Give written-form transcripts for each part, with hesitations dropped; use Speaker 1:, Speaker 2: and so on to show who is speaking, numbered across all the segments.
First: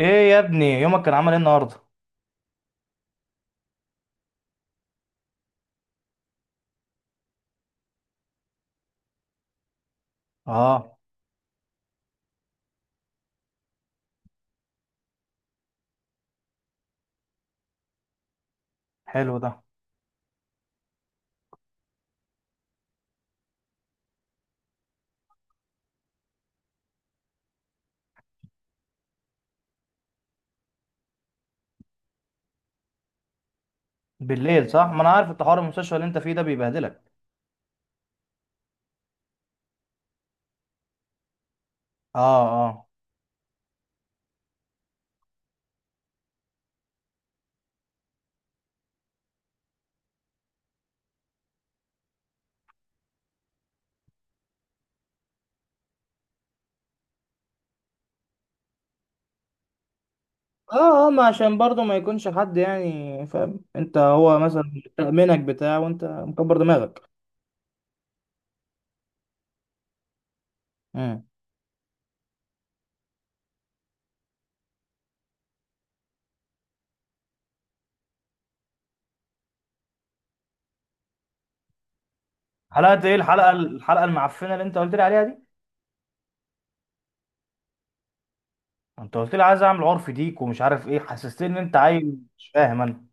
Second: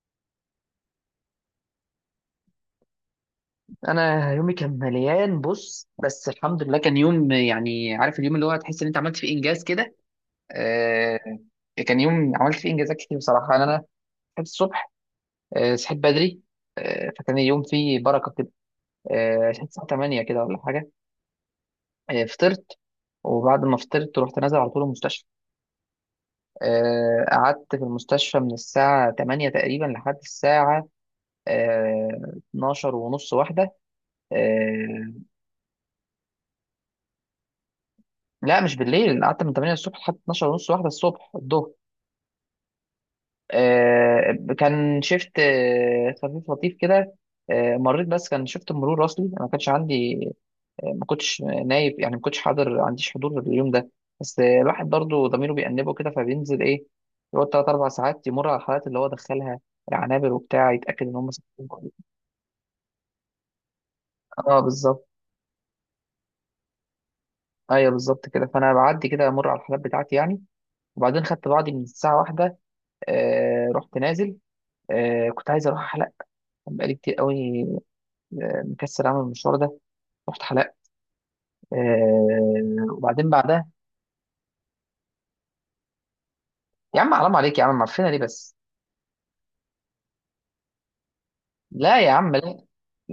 Speaker 1: ايه يا ابني، يومك كان عامل ايه النهارده؟
Speaker 2: انا يومي كان مليان. بص بس الحمد لله كان يوم، يعني عارف اليوم اللي هو تحس ان انت عملت فيه انجاز كده.
Speaker 1: اه.
Speaker 2: آه كان يوم عملت فيه انجازات كتير بصراحه. انا صحيت الصبح، آه صحيت بدري، آه فكان اليوم فيه بركه كده.
Speaker 1: حلو ده.
Speaker 2: آه صحيت الساعه 8 كده ولا حاجه، آه فطرت، وبعد ما فطرت رحت نازل على طول المستشفى. آه قعدت في المستشفى من الساعه 8 تقريبا لحد الساعه آه 12 ونص واحده.
Speaker 1: بالليل صح؟ ما انا
Speaker 2: آه
Speaker 1: عارف انت حوار المستشفى اللي انت فيه ده بيبهدلك.
Speaker 2: لا مش بالليل، انا قعدت من 8 الصبح لحد 12 ونص واحده الصبح الظهر.
Speaker 1: اه، اه،
Speaker 2: آه كان شيفت آه خفيف لطيف كده. آه مريت، بس كان شيفت مرور اصلي، أنا ما كانش عندي، آه ما كنتش نايب، يعني ما كنتش حاضر، ما عنديش حضور اليوم ده. بس آه الواحد برضه ضميره بيأنبه كده فبينزل، ايه، يقعد ثلاث اربع ساعات يمر على الحالات اللي هو دخلها، العنابر وبتاع،
Speaker 1: اه،
Speaker 2: يتأكد
Speaker 1: اه.
Speaker 2: ان
Speaker 1: ما
Speaker 2: هم
Speaker 1: عشان
Speaker 2: صحيين
Speaker 1: برضه
Speaker 2: كويس.
Speaker 1: ما يكونش حد يعني فاهم انت، هو
Speaker 2: اه
Speaker 1: مثلا
Speaker 2: بالظبط.
Speaker 1: تأمينك بتاع وانت مكبر دماغك.
Speaker 2: ايوه بالظبط كده، فانا بعدي كده امر على الحالات بتاعتي يعني.
Speaker 1: امم.
Speaker 2: وبعدين خدت بعضي من الساعه واحدة، آه رحت نازل، آه كنت عايز اروح حلق، بقالي كتير قوي، آه مكسل اعمل المشوار ده. رحت حلق، آه
Speaker 1: حلقه ايه؟
Speaker 2: وبعدين
Speaker 1: الحلقه
Speaker 2: بعدها.
Speaker 1: الحلقه المعفنه اللي انت قلت لي عليها دي؟
Speaker 2: يا عم حرام عليك يا عم، معفنه ليه بس؟
Speaker 1: انت قلت لي عايز اعمل عرف ديك ومش عارف ايه، حسستني ان انت
Speaker 2: لا
Speaker 1: عايز.
Speaker 2: يا عم
Speaker 1: مش
Speaker 2: لا،
Speaker 1: فاهم انا.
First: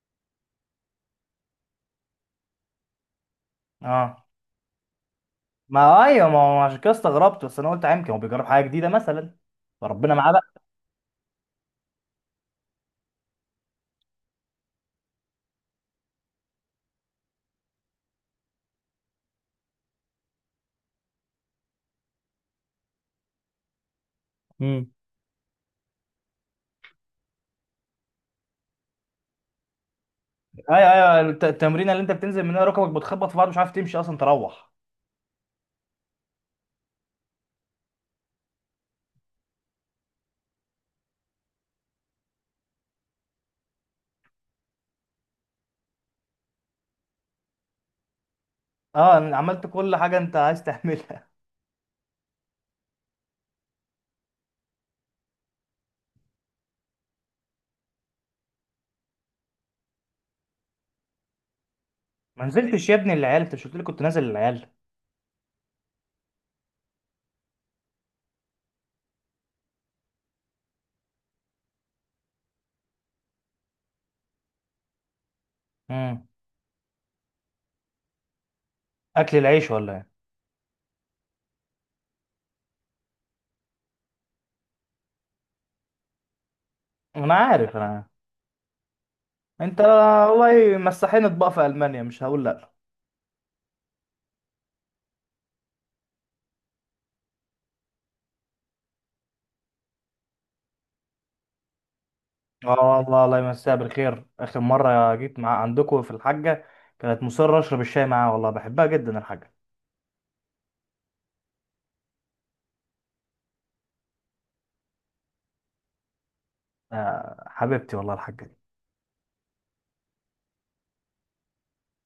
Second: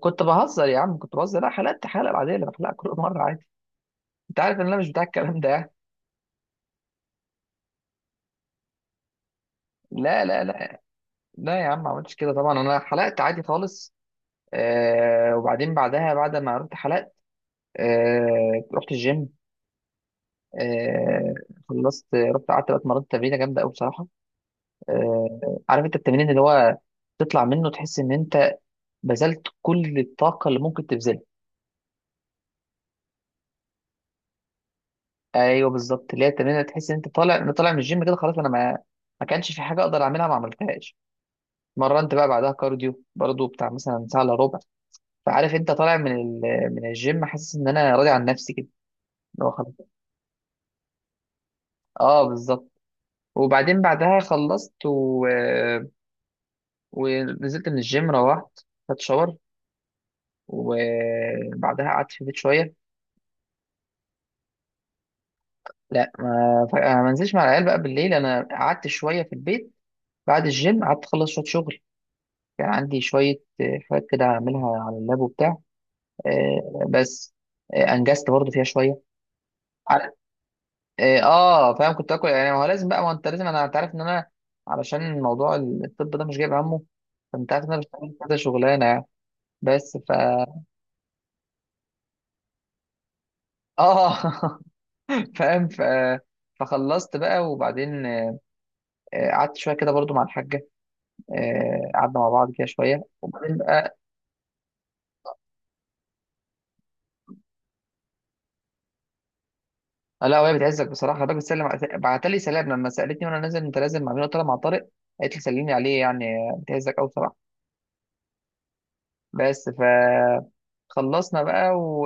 Speaker 2: كنت بهزر يا عم، كنت بهزر، لا حلقت حلقه بعدين اللي بحلقها كل مره عادي.
Speaker 1: اه.
Speaker 2: انت عارف ان انا مش بتاع الكلام ده يعني.
Speaker 1: ما ايوه، ما هو عشان كده استغربت، بس انا قلت يمكن هو بيجرب حاجه جديده مثلا. فربنا
Speaker 2: لا
Speaker 1: معاه.
Speaker 2: لا لا لا يا عم ما عملتش كده طبعا، انا حلقت عادي خالص. آه وبعدين بعدها، بعد ما رحت حلقت، آه رحت الجيم. آه خلصت رحت قعدت بقى اتمرنت تمرينه جامده قوي بصراحه.
Speaker 1: بقى
Speaker 2: آه، عارف انت التمرين اللي هو تطلع منه تحس ان انت بذلت كل الطاقه اللي ممكن
Speaker 1: ايوه، ايوه،
Speaker 2: تبذلها.
Speaker 1: التمرينه اللي انت بتنزل منها ركبك بتخبط في بعض، مش عارف تمشي اصلا تروح.
Speaker 2: ايوه بالظبط، اللي هي التمرين اللي تحس ان انت طالع، انا طالع من الجيم كده خلاص، انا ما ما كانش في حاجه اقدر اعملها ما عملتهاش. مرنت بقى بعدها كارديو برضو بتاع مثلا ساعه الا ربع. فعارف انت طالع من من الجيم حاسس ان انا راضي عن نفسي كده.
Speaker 1: اه، أنا
Speaker 2: اللي هو
Speaker 1: عملت
Speaker 2: خلاص،
Speaker 1: كل حاجه انت عايز تعملها.
Speaker 2: اه بالظبط. وبعدين بعدها خلصت ونزلت من الجيم، روحت خدت شاور، وبعدها قعدت في البيت
Speaker 1: ما
Speaker 2: شويه.
Speaker 1: نزلتش يا ابني العيال؟ انت مش قلت لي كنت نازل العيال؟
Speaker 2: لا ما ف- أنا ما نزلش مع العيال بقى بالليل، انا قعدت شويه في البيت بعد الجيم، قعدت اخلص شويه شغل، كان عندي شويه آه، حاجات كده اعملها على اللاب وبتاع.
Speaker 1: امم.
Speaker 2: آه، بس آه، انجزت برضو فيها شويه.
Speaker 1: اكل العيش ولا ايه؟
Speaker 2: على- اه آه، فاهم، كنت اكل يعني ما هو لازم بقى، ما هو انت لازم، انا انت عارف ان انا علشان موضوع الطب ده مش جايب همه.
Speaker 1: انا
Speaker 2: فانت عارف ان
Speaker 1: عارف،
Speaker 2: انا
Speaker 1: انا عارف.
Speaker 2: بشتغل كذا شغلانه يعني.
Speaker 1: انت
Speaker 2: بس ف
Speaker 1: والله مسحين اطباق في المانيا مش هقول لا.
Speaker 2: اه فاهم. فخلصت بقى وبعدين آه، قعدت شويه كده برضو مع الحاجه، آه، قعدنا مع بعض كده
Speaker 1: اه،
Speaker 2: شويه
Speaker 1: والله الله
Speaker 2: وبعدين
Speaker 1: يمسيها
Speaker 2: بقى
Speaker 1: بالخير، اخر مره جيت مع عندكم في الحاجه كانت مصره اشرب الشاي معاها، والله بحبها جدا الحاجه.
Speaker 2: آه، لا وهي بتعزك بصراحه. خلي بالك بتسلم بعت لي سلام لما سالتني وانا نازل، انت نازل مع مين؟ قلت لها مع طارق، قالت لي سلمي عليه يعني. آه، بتعزك قوي بصراحه.
Speaker 1: آه، حبيبتي والله الحاجه.
Speaker 2: بس فخلصنا بقى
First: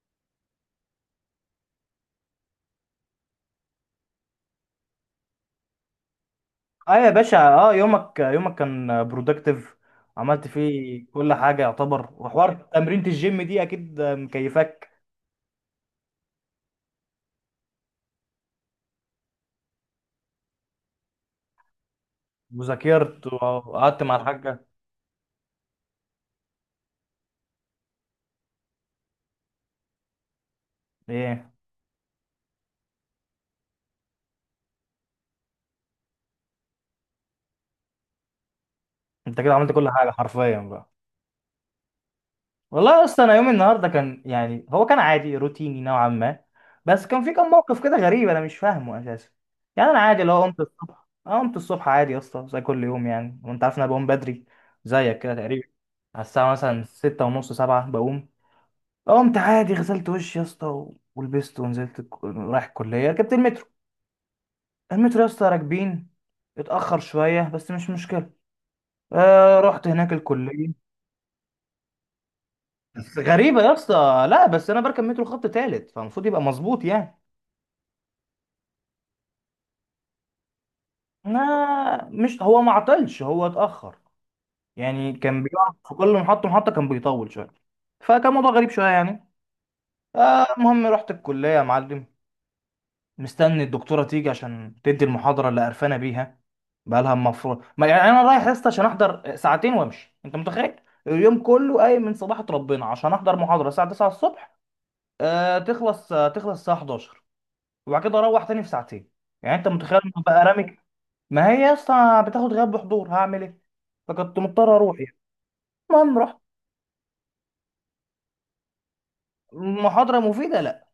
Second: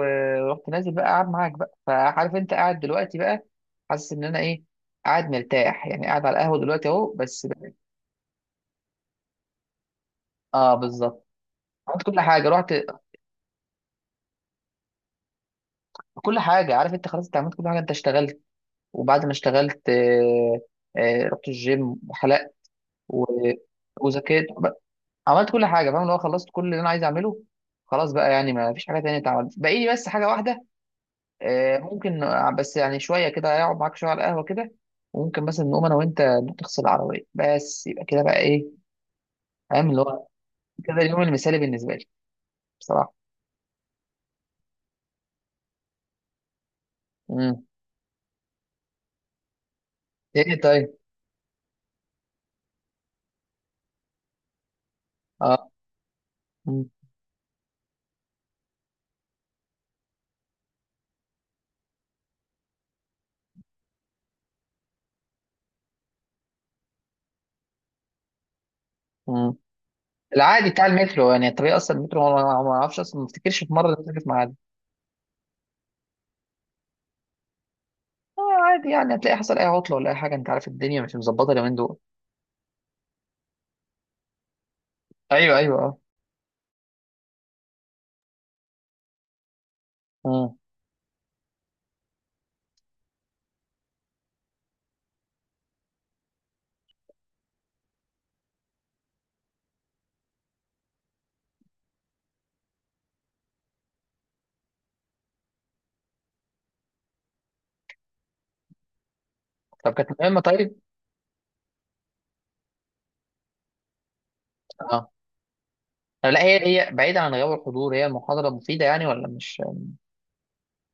Speaker 2: ورحت نازل بقى قاعد معاك بقى. فعارف انت قاعد دلوقتي بقى حاسس ان انا ايه، قاعد مرتاح يعني، قاعد على القهوه دلوقتي
Speaker 1: اه يا
Speaker 2: اهو
Speaker 1: باشا،
Speaker 2: بس.
Speaker 1: اه، يومك كان برودكتيف، عملت
Speaker 2: اه
Speaker 1: فيه
Speaker 2: بالظبط،
Speaker 1: كل حاجه
Speaker 2: عملت
Speaker 1: يعتبر،
Speaker 2: كل حاجه،
Speaker 1: وحوار
Speaker 2: رحت،
Speaker 1: تمرينة الجيم دي اكيد مكيفاك.
Speaker 2: كل حاجه، عارف انت خلاص، انت عملت كل حاجه، انت اشتغلت، وبعد ما اشتغلت آه، آه، رحت الجيم وحلقت، و...
Speaker 1: وذاكرت وقعدت مع
Speaker 2: وذاكرت،
Speaker 1: الحاجه.
Speaker 2: عملت كل حاجه فاهم، اللي هو خلصت كل اللي انا عايز اعمله، خلاص بقى يعني ما فيش حاجه تانية اتعملت، باقي لي بس حاجه واحده
Speaker 1: ايه،
Speaker 2: آه، ممكن آه، بس يعني شويه كده اقعد معاك شويه على القهوه كده، وممكن مثلا نقوم انا وانت نروح تغسل العربيه، بس يبقى كده بقى، ايه
Speaker 1: انت كده عملت كل
Speaker 2: فاهم اللي
Speaker 1: حاجه
Speaker 2: هو
Speaker 1: حرفيا بقى.
Speaker 2: كده اليوم المثالي بالنسبه لي
Speaker 1: والله
Speaker 2: بصراحه.
Speaker 1: اصلا انا يومي النهارده كان، يعني هو كان عادي روتيني نوعا ما، بس كان في كم
Speaker 2: امم،
Speaker 1: موقف كده غريب انا مش فاهمه اساسا. يعني انا عادي لو قمت
Speaker 2: ايه طيب،
Speaker 1: الصبح، أنا قمت الصبح عادي يا اسطى زي كل يوم يعني، وانت عارف إن انا بقوم بدري زيك كده تقريبا.
Speaker 2: اه
Speaker 1: على الساعه
Speaker 2: مم.
Speaker 1: مثلا ستة ونص سبعة بقوم. قمت عادي، غسلت وشي يا اسطى ولبست ونزلت، رايح الكليه، ركبت المترو. المترو يا اسطى راكبين، اتاخر شويه بس مش مشكله.
Speaker 2: مم.
Speaker 1: رحت هناك
Speaker 2: العادي بتاع
Speaker 1: الكليه.
Speaker 2: المترو، يعني الطريق اصلا المترو ما اعرفش
Speaker 1: بس
Speaker 2: اصلا ما افتكرش
Speaker 1: غريبه يا
Speaker 2: في مره إنه
Speaker 1: اسطى،
Speaker 2: في
Speaker 1: لا،
Speaker 2: ميعاد.
Speaker 1: بس انا بركب مترو خط تالت فالمفروض يبقى مظبوط يعني.
Speaker 2: آه عادي يعني، هتلاقي حصل اي عطله ولا اي حاجه، انت عارف الدنيا مش مظبطه اليومين دول.
Speaker 1: ما مش هو، ما عطلش، هو اتاخر. يعني كان
Speaker 2: ايوه
Speaker 1: بيقف
Speaker 2: ايوه
Speaker 1: في
Speaker 2: آه.
Speaker 1: كل محطه محطه، كان بيطول شويه. فكان موضوع غريب شويه يعني.
Speaker 2: مم.
Speaker 1: المهم رحت الكليه يا معلم، مستني الدكتوره تيجي عشان تدي المحاضره اللي قرفانه بيها. بقالها، المفروض، ما يعني انا رايح يا اسطى عشان احضر ساعتين وامشي، انت متخيل؟ اليوم كله قايم من صباحة ربنا عشان احضر محاضره الساعه 9 الصبح، تخلص الساعه 11، وبعد كده اروح تاني في ساعتين. يعني انت
Speaker 2: طب
Speaker 1: متخيل
Speaker 2: كانت
Speaker 1: إن
Speaker 2: مهمة
Speaker 1: بقى
Speaker 2: طيب؟
Speaker 1: رامي؟ ما هي يا اسطى بتاخد غياب بحضور، هعمل ايه؟ فكنت مضطر اروح
Speaker 2: اه
Speaker 1: يعني. المهم
Speaker 2: آه،
Speaker 1: رحت.
Speaker 2: لا هي بعيدة عن غياب الحضور، هي محاضرة مفيدة يعني ولا مش.
Speaker 1: محاضره مفيده؟ لا.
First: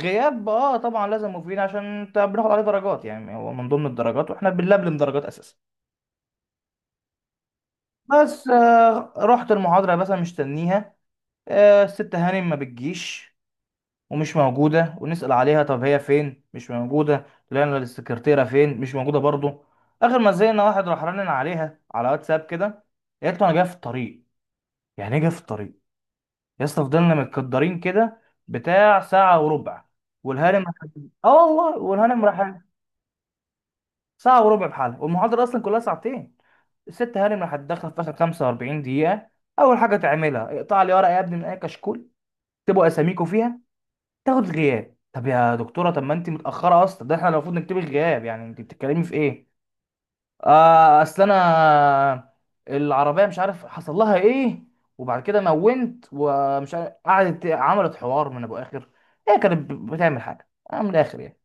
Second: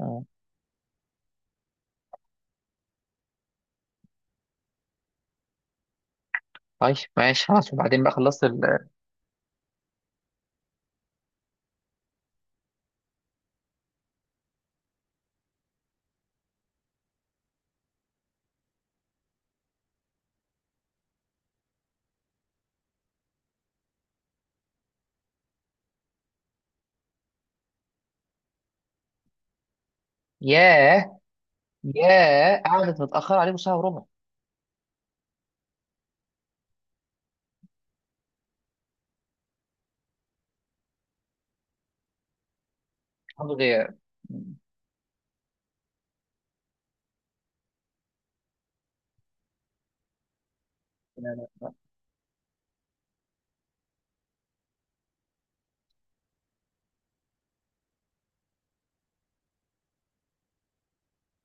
Speaker 2: آه.
Speaker 1: اه طبعا لازم، مفيد عشان انت بناخد عليه درجات، يعني هو من ضمن الدرجات واحنا بنلبلم درجات اساسا.
Speaker 2: طيب ماشي خلاص، وبعدين بقى خلصت
Speaker 1: بس
Speaker 2: ال
Speaker 1: رحت المحاضرة يا باشا مستنيها. الست هانم ما بتجيش ومش موجودة، ونسأل عليها طب هي فين، مش موجودة، لقينا السكرتيرة فين، مش موجودة برضو. آخر ما زهقنا، واحد راح رنن عليها على واتساب كده، قالت له أنا جاي في الطريق. يعني إيه جاي في الطريق؟ يا اسطى فضلنا متكدرين كده بتاع ساعة وربع، والهانم،
Speaker 2: ياه.
Speaker 1: اه والله، والهانم راح،
Speaker 2: ياه قعدت متأخرة عليكم ساعة وربع.
Speaker 1: ساعة وربع بحالها، والمحاضرة أصلا كلها ساعتين. الست هانم راح تدخل في اخر 45 دقيقه، اول حاجه تعملها اقطع لي ورقه يا ابني من اي كشكول، اكتبوا اساميكم
Speaker 2: حضور
Speaker 1: فيها.
Speaker 2: غياب.
Speaker 1: تاخد
Speaker 2: مم.
Speaker 1: غياب؟ طب يا دكتوره، طب ما انت متاخره اصلا، ده احنا المفروض نكتب الغياب، يعني انت بتتكلمي في ايه؟ اصل
Speaker 2: لا
Speaker 1: انا العربيه مش عارف حصل لها ايه، وبعد كده مونت ومش عارف، قعدت عملت حوار من ابو اخر. هي كانت بتعمل حاجه من الاخر يعني.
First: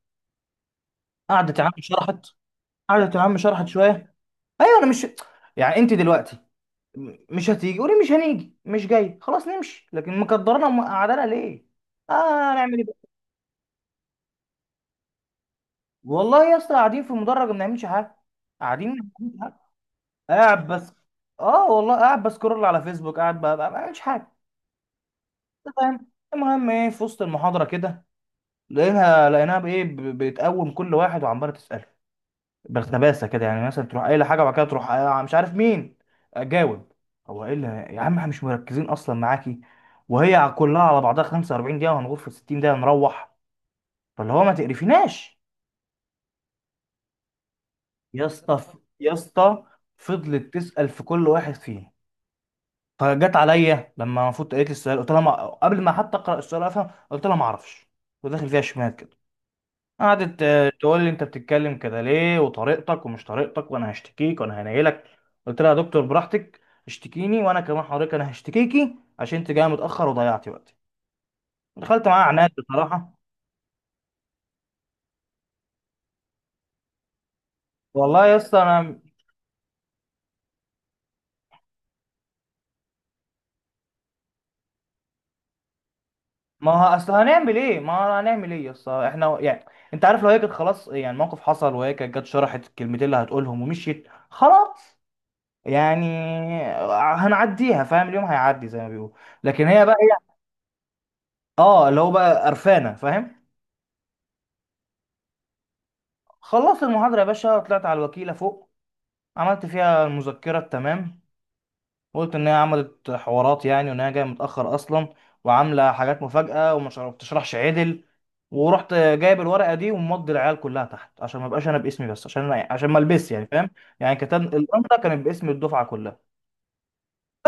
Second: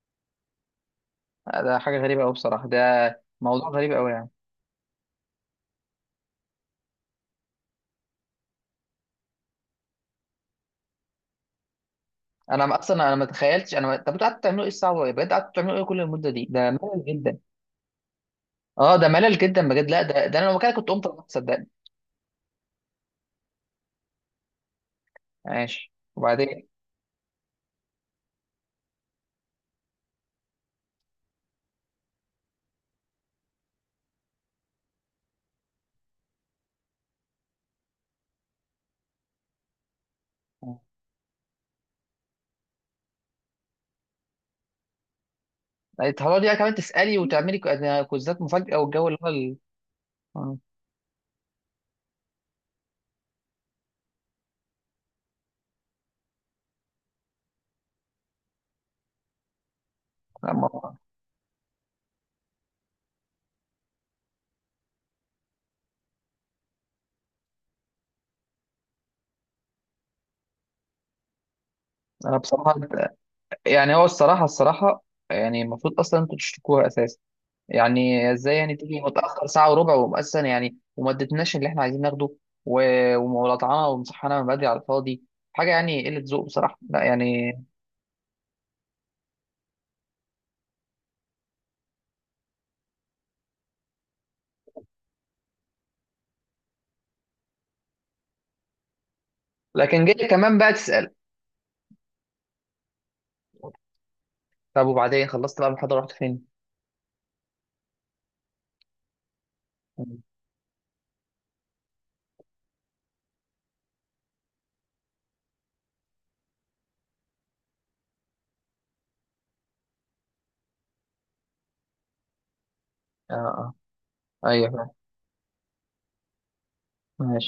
Speaker 1: قعدت
Speaker 2: لا
Speaker 1: يا عم
Speaker 2: ده حاجة غريبة
Speaker 1: شرحت،
Speaker 2: أوي بصراحة، ده
Speaker 1: قعدت يا عم شرحت
Speaker 2: موضوع غريب أوي
Speaker 1: شويه.
Speaker 2: يعني.
Speaker 1: ايوه، انا مش، يعني انت دلوقتي مش هتيجي، وليه مش هنيجي، مش جاي خلاص نمشي، لكن مكدرنا ومقعدنا ليه؟ اه،
Speaker 2: أنا
Speaker 1: هنعمل
Speaker 2: ما-
Speaker 1: ايه
Speaker 2: أصلا
Speaker 1: بقى.
Speaker 2: أنا ما تخيلتش أنا ما... طب أنتوا قعدتوا تعملوا إيه الساعة وربع؟ بجد قعدتوا تعملوا إيه كل المدة
Speaker 1: والله
Speaker 2: دي؟
Speaker 1: يا
Speaker 2: ده
Speaker 1: اسطى قاعدين
Speaker 2: ملل
Speaker 1: في المدرج
Speaker 2: جدا.
Speaker 1: ما بنعملش حاجه، قاعدين
Speaker 2: اه
Speaker 1: ما
Speaker 2: ده
Speaker 1: بنعملش
Speaker 2: ملل
Speaker 1: حاجه،
Speaker 2: جدا بجد، لا ده, ده أنا لو
Speaker 1: قاعد
Speaker 2: مكانك كنت
Speaker 1: بس.
Speaker 2: قمت أصلاً، صدقني.
Speaker 1: اه والله، قاعد بسكرول على فيسبوك، قاعد ما بعملش حاجه. أنت
Speaker 2: ماشي
Speaker 1: فاهم
Speaker 2: وبعدين.
Speaker 1: المهم ايه، في وسط المحاضره كده لقيناها بايه، بتقوم كل واحد وعماله تساله بالخباثه كده، يعني مثلا تروح قايله حاجه وبعد كده تروح مش عارف مين جاوب. هو ايه اللي، يا عم احنا مش مركزين اصلا معاكي، وهي كلها على بعضها 45 دقيقه، وهنغور في 60 دقيقه نروح، فاللي هو ما تقرفيناش.
Speaker 2: هتقعدي بقى كمان تسألي وتعملي
Speaker 1: يا
Speaker 2: كوزات
Speaker 1: اسطى،
Speaker 2: مفاجأة والجو
Speaker 1: يا
Speaker 2: اللي هو
Speaker 1: اسطى، فضلت تسال في كل واحد فيهم، فجت عليا، لما المفروض قالت لي السؤال، قلت لها ما... قبل ما حتى اقرا السؤال افهم قلت لها ما اعرفش، وداخل فيها شمال كده. قعدت
Speaker 2: لا، ما-
Speaker 1: تقول لي انت بتتكلم كده ليه، وطريقتك ومش طريقتك، وانا هشتكيك وانا هنيلك. قلت لها يا دكتور براحتك، اشتكيني، وانا كمان حضرتك انا هشتكيكي عشان انت جايه متاخر وضيعتي وقتي. دخلت معاها
Speaker 2: أنا
Speaker 1: عناد
Speaker 2: بصراحة،
Speaker 1: بصراحه.
Speaker 2: يعني هو الصراحة الصراحة، يعني المفروض أصلا أنتوا تشتكوها أساسا،
Speaker 1: والله
Speaker 2: يعني
Speaker 1: يا
Speaker 2: إزاي
Speaker 1: اسطى
Speaker 2: يعني
Speaker 1: انا،
Speaker 2: تيجي متأخر ساعة وربع وأساسا يعني وما ادتناش اللي إحنا عايزين ناخده، و... ومولطعنا ومصحنا من بدري على الفاضي. حاجة يعني قلة ذوق
Speaker 1: ما
Speaker 2: بصراحة،
Speaker 1: هو
Speaker 2: لا
Speaker 1: اصل
Speaker 2: يعني.
Speaker 1: هنعمل ايه، ما هو هنعمل ايه يا اسطى احنا يعني. انت عارف لو هي كانت، خلاص يعني الموقف حصل، وهي كانت جت شرحت الكلمتين اللي هتقولهم ومشيت خلاص، يعني هنعديها، فاهم، اليوم هيعدي زي ما بيقول. لكن هي بقى
Speaker 2: لكن جاي
Speaker 1: ايه؟
Speaker 2: كمان بقى تسأل.
Speaker 1: اه، اللي هو بقى قرفانه، فاهم.
Speaker 2: طب وبعدين خلصت بقى المحاضرة رحت فين؟
Speaker 1: خلصت المحاضرة يا باشا، طلعت على الوكيلة فوق، عملت
Speaker 2: آه.
Speaker 1: فيها المذكرة التمام، وقلت إن هي عملت حوارات يعني، وإن هي جاية متأخر أصلا، وعاملة حاجات مفاجأة وما بتشرحش عدل. ورحت جايب الورقة دي ومضي العيال كلها تحت عشان ما بقاش أنا باسمي بس، عشان أنا، عشان ما البس يعني، فاهم،
Speaker 2: آه.
Speaker 1: يعني كتاب
Speaker 2: أيوه.
Speaker 1: الأنطة كانت باسم الدفعة كلها.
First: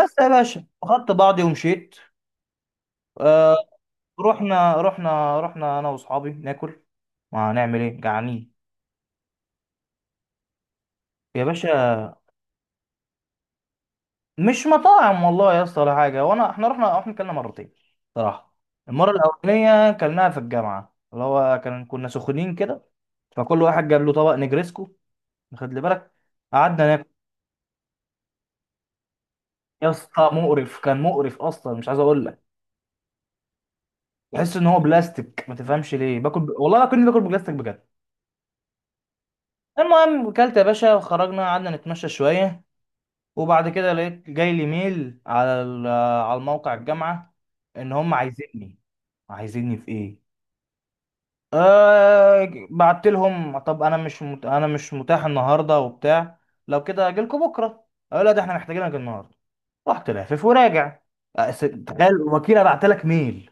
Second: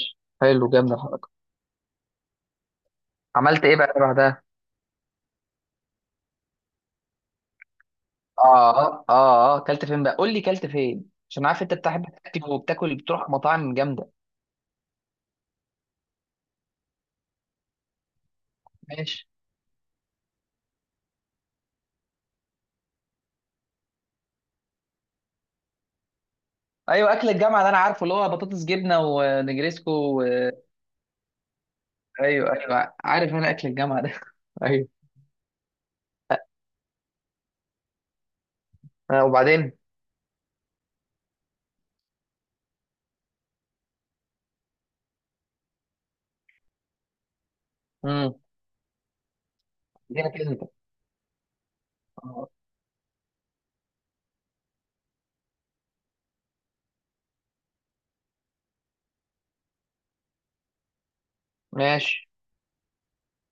Speaker 1: بس يا باشا
Speaker 2: حلو، جامد
Speaker 1: أخدت
Speaker 2: الحركة.
Speaker 1: بعضي ومشيت. آه،
Speaker 2: عملت إيه بقى بعدها؟
Speaker 1: رحنا أنا وأصحابي ناكل، ما هنعمل إيه، جعانين.
Speaker 2: اه. اه اه، كلت فين بقى؟ قول لي كلت فين
Speaker 1: يا
Speaker 2: عشان عارف انت
Speaker 1: باشا،
Speaker 2: بتحب تاكل وبتاكل بتروح مطاعم جامده.
Speaker 1: مش مطاعم والله يا اسطى ولا حاجه. احنا رحنا احنا كلنا مرتين صراحه. المره
Speaker 2: ماشي.
Speaker 1: الاولانيه كلناها في الجامعه، اللي هو كان كنا سخنين كده، فكل واحد جاب له طبق نجريسكو. خد لي بالك، قعدنا ناكل
Speaker 2: ايوه اكل الجامعه ده انا عارفه اللي هو بطاطس جبنه
Speaker 1: يا
Speaker 2: ونجريسكو و...
Speaker 1: اسطى مقرف، كان مقرف اصلا مش عايز اقول لك،
Speaker 2: ايوه ايوه، عارف انا اكل الجامعه ده
Speaker 1: تحس ان هو
Speaker 2: ايوه.
Speaker 1: بلاستيك، ما تفهمش ليه باكل والله كنت باكل بلاستيك بجد.
Speaker 2: آه وبعدين.
Speaker 1: المهم اكلت يا باشا، وخرجنا قعدنا نتمشى شويه، وبعد كده لقيت جاي لي ميل على على الموقع الجامعه، ان هم
Speaker 2: امم.
Speaker 1: عايزيني. عايزيني في ايه؟
Speaker 2: جينا كده انت.
Speaker 1: أه
Speaker 2: آه.
Speaker 1: بعت لهم طب انا مش مت... انا مش متاح النهارده وبتاع، لو كده اجيلكوا بكره. أه لا ده احنا محتاجينك النهارده. رحت لافف وراجع. أه، تخيل
Speaker 2: ماشي
Speaker 1: الوكيله بعت لك ميل،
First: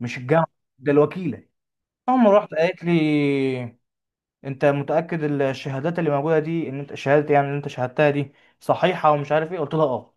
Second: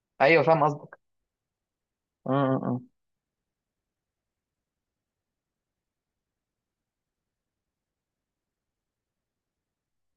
Speaker 1: مش
Speaker 2: ايوه
Speaker 1: الجامعه،
Speaker 2: فاهم
Speaker 1: ده
Speaker 2: قصدك.
Speaker 1: الوكيله. هم، رحت
Speaker 2: أمم.
Speaker 1: قالت لي انت متاكد الشهادات اللي موجوده دي ان انت شهاده، يعني اللي انت شهادتها دي صحيحه ومش عارف ايه، قلت لها اه.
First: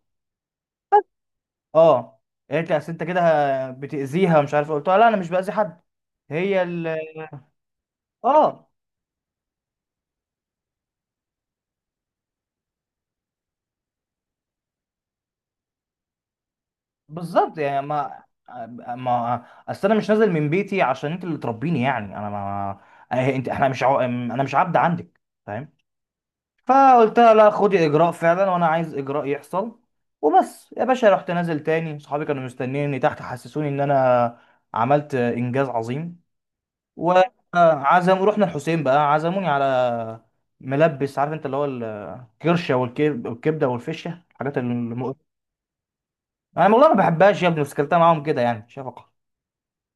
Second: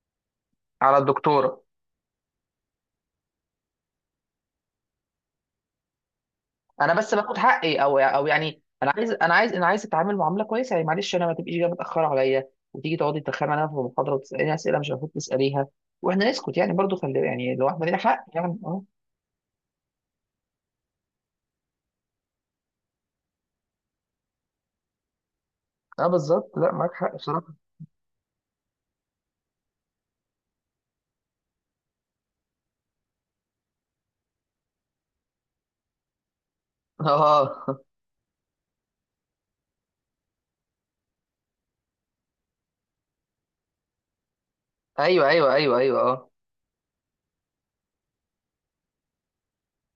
Speaker 2: على الدكتوره.
Speaker 1: اه، قالت لي اصل انت كده بتاذيها ومش عارف إيه، قلت لها لا انا مش باذي حد، هي ال،
Speaker 2: انا بس باخد حقي، او يعني
Speaker 1: اه
Speaker 2: انا عايز، انا عايز اتعامل معامله كويسه يعني، معلش انا، ما تبقيش جايه متاخره عليا وتيجي تقعدي تتخانق معايا في المحاضره وتساليني اسئله مش المفروض تساليها. واحنا نسكت يعني برضو، خلي يعني
Speaker 1: بالظبط
Speaker 2: لو
Speaker 1: يعني
Speaker 2: احنا لينا
Speaker 1: ما،
Speaker 2: حق يعني، اه.
Speaker 1: ما اصل انا مش نازل من بيتي عشان انت اللي تربيني، يعني انا ما، انت احنا مش عو... انا مش عبد عندك، فاهم.
Speaker 2: اه بالظبط، لا معاك حق
Speaker 1: فقلت لها لا
Speaker 2: بصراحه.
Speaker 1: خدي اجراء فعلا، وانا عايز اجراء يحصل. وبس يا باشا رحت نازل تاني، صحابي كانوا مستنيني تحت، حسسوني ان انا عملت انجاز عظيم،
Speaker 2: اه.
Speaker 1: وعزم رحنا الحسين بقى، عزموني على ملبس، عارف انت اللي هو الكرشه والكبده والفشه، الحاجات المقرفه.
Speaker 2: ايوه اه.
Speaker 1: انا والله ما بحبهاش يا ابني، بس كلتها معاهم كده يعني شفقه.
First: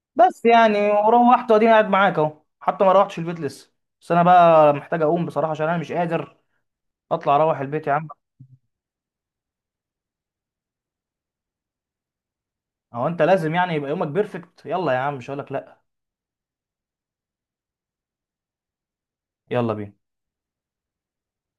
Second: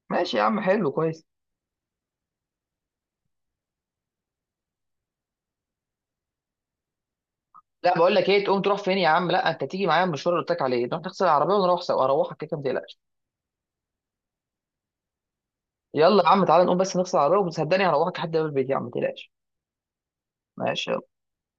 Speaker 2: ماشي يا
Speaker 1: بس
Speaker 2: عم
Speaker 1: يعني
Speaker 2: حلو كويس.
Speaker 1: وروحت، واديني قاعد معاك اهو، حتى ما روحتش البيت لسه. بس انا بقى محتاج اقوم بصراحه، عشان انا مش قادر اطلع اروح البيت يا
Speaker 2: لا
Speaker 1: عم.
Speaker 2: بقول لك ايه، تقوم تروح فين يا عم؟ لا انت تيجي معايا المشوار اللي قلت لك عليه، نروح نغسل العربيه ونروح سوا اروحك كده ما تقلقش.
Speaker 1: هو انت لازم يعني يبقى يومك بيرفكت؟ يلا يا عم مش هقولك لا.
Speaker 2: يلا يا عم تعالى نقوم بس نغسل العربيه وصدقني هروحك لحد باب البيت يا عم ما تقلقش.
Speaker 1: يلا بينا.
Speaker 2: ماشي يلا.